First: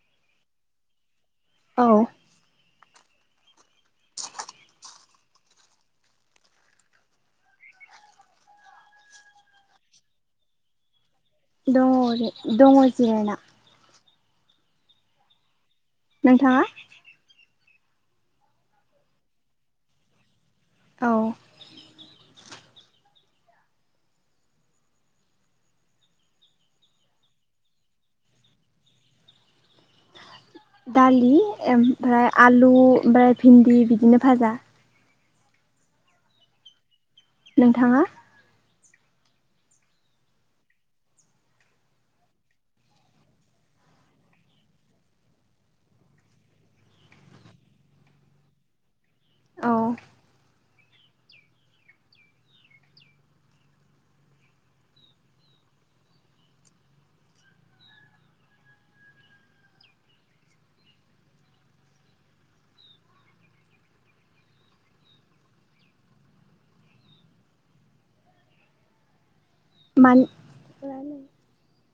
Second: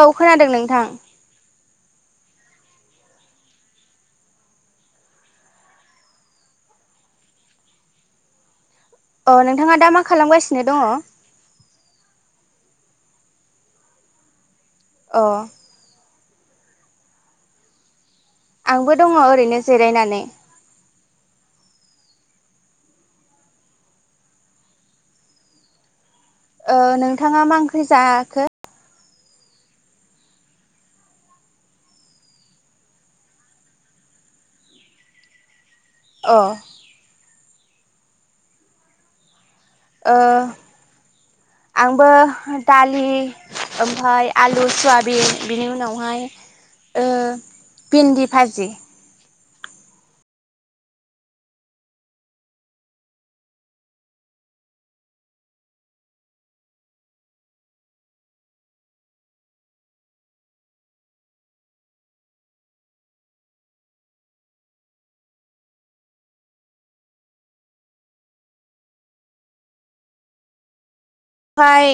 औ खोनादों नोंथां। औ। अ नोंथाङा दा मा खालामगासिनो दङ? दंङ ओरै दंङ जिरना। अ' नोंथाङा? आंबो दङ ओरैनो जिरायनानै। औ। ओ नोंथाङा मा ओंख्रि जायाखो? दालि ओमफ्राय आलु ओमफ्राय भिन्दि बिदिनो भाजा। अ नोंथाङा? ओ आंबो दालि ओमफाय आलु सुवाबिन बिनि उनावहाय ओ भिन्दि भाजि औ। मान फाय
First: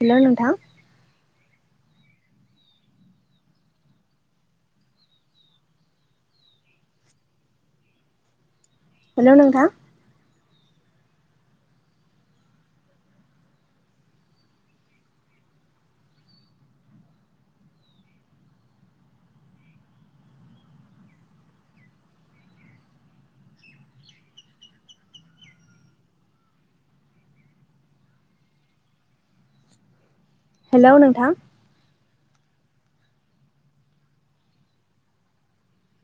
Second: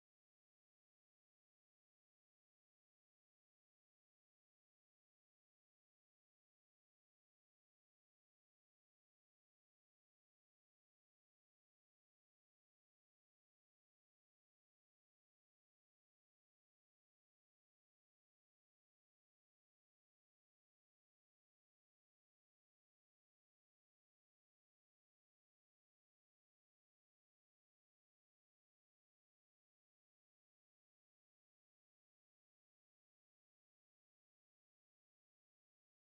हेल' नोंथां। हेल' नोंथां। हेल' नोंथां।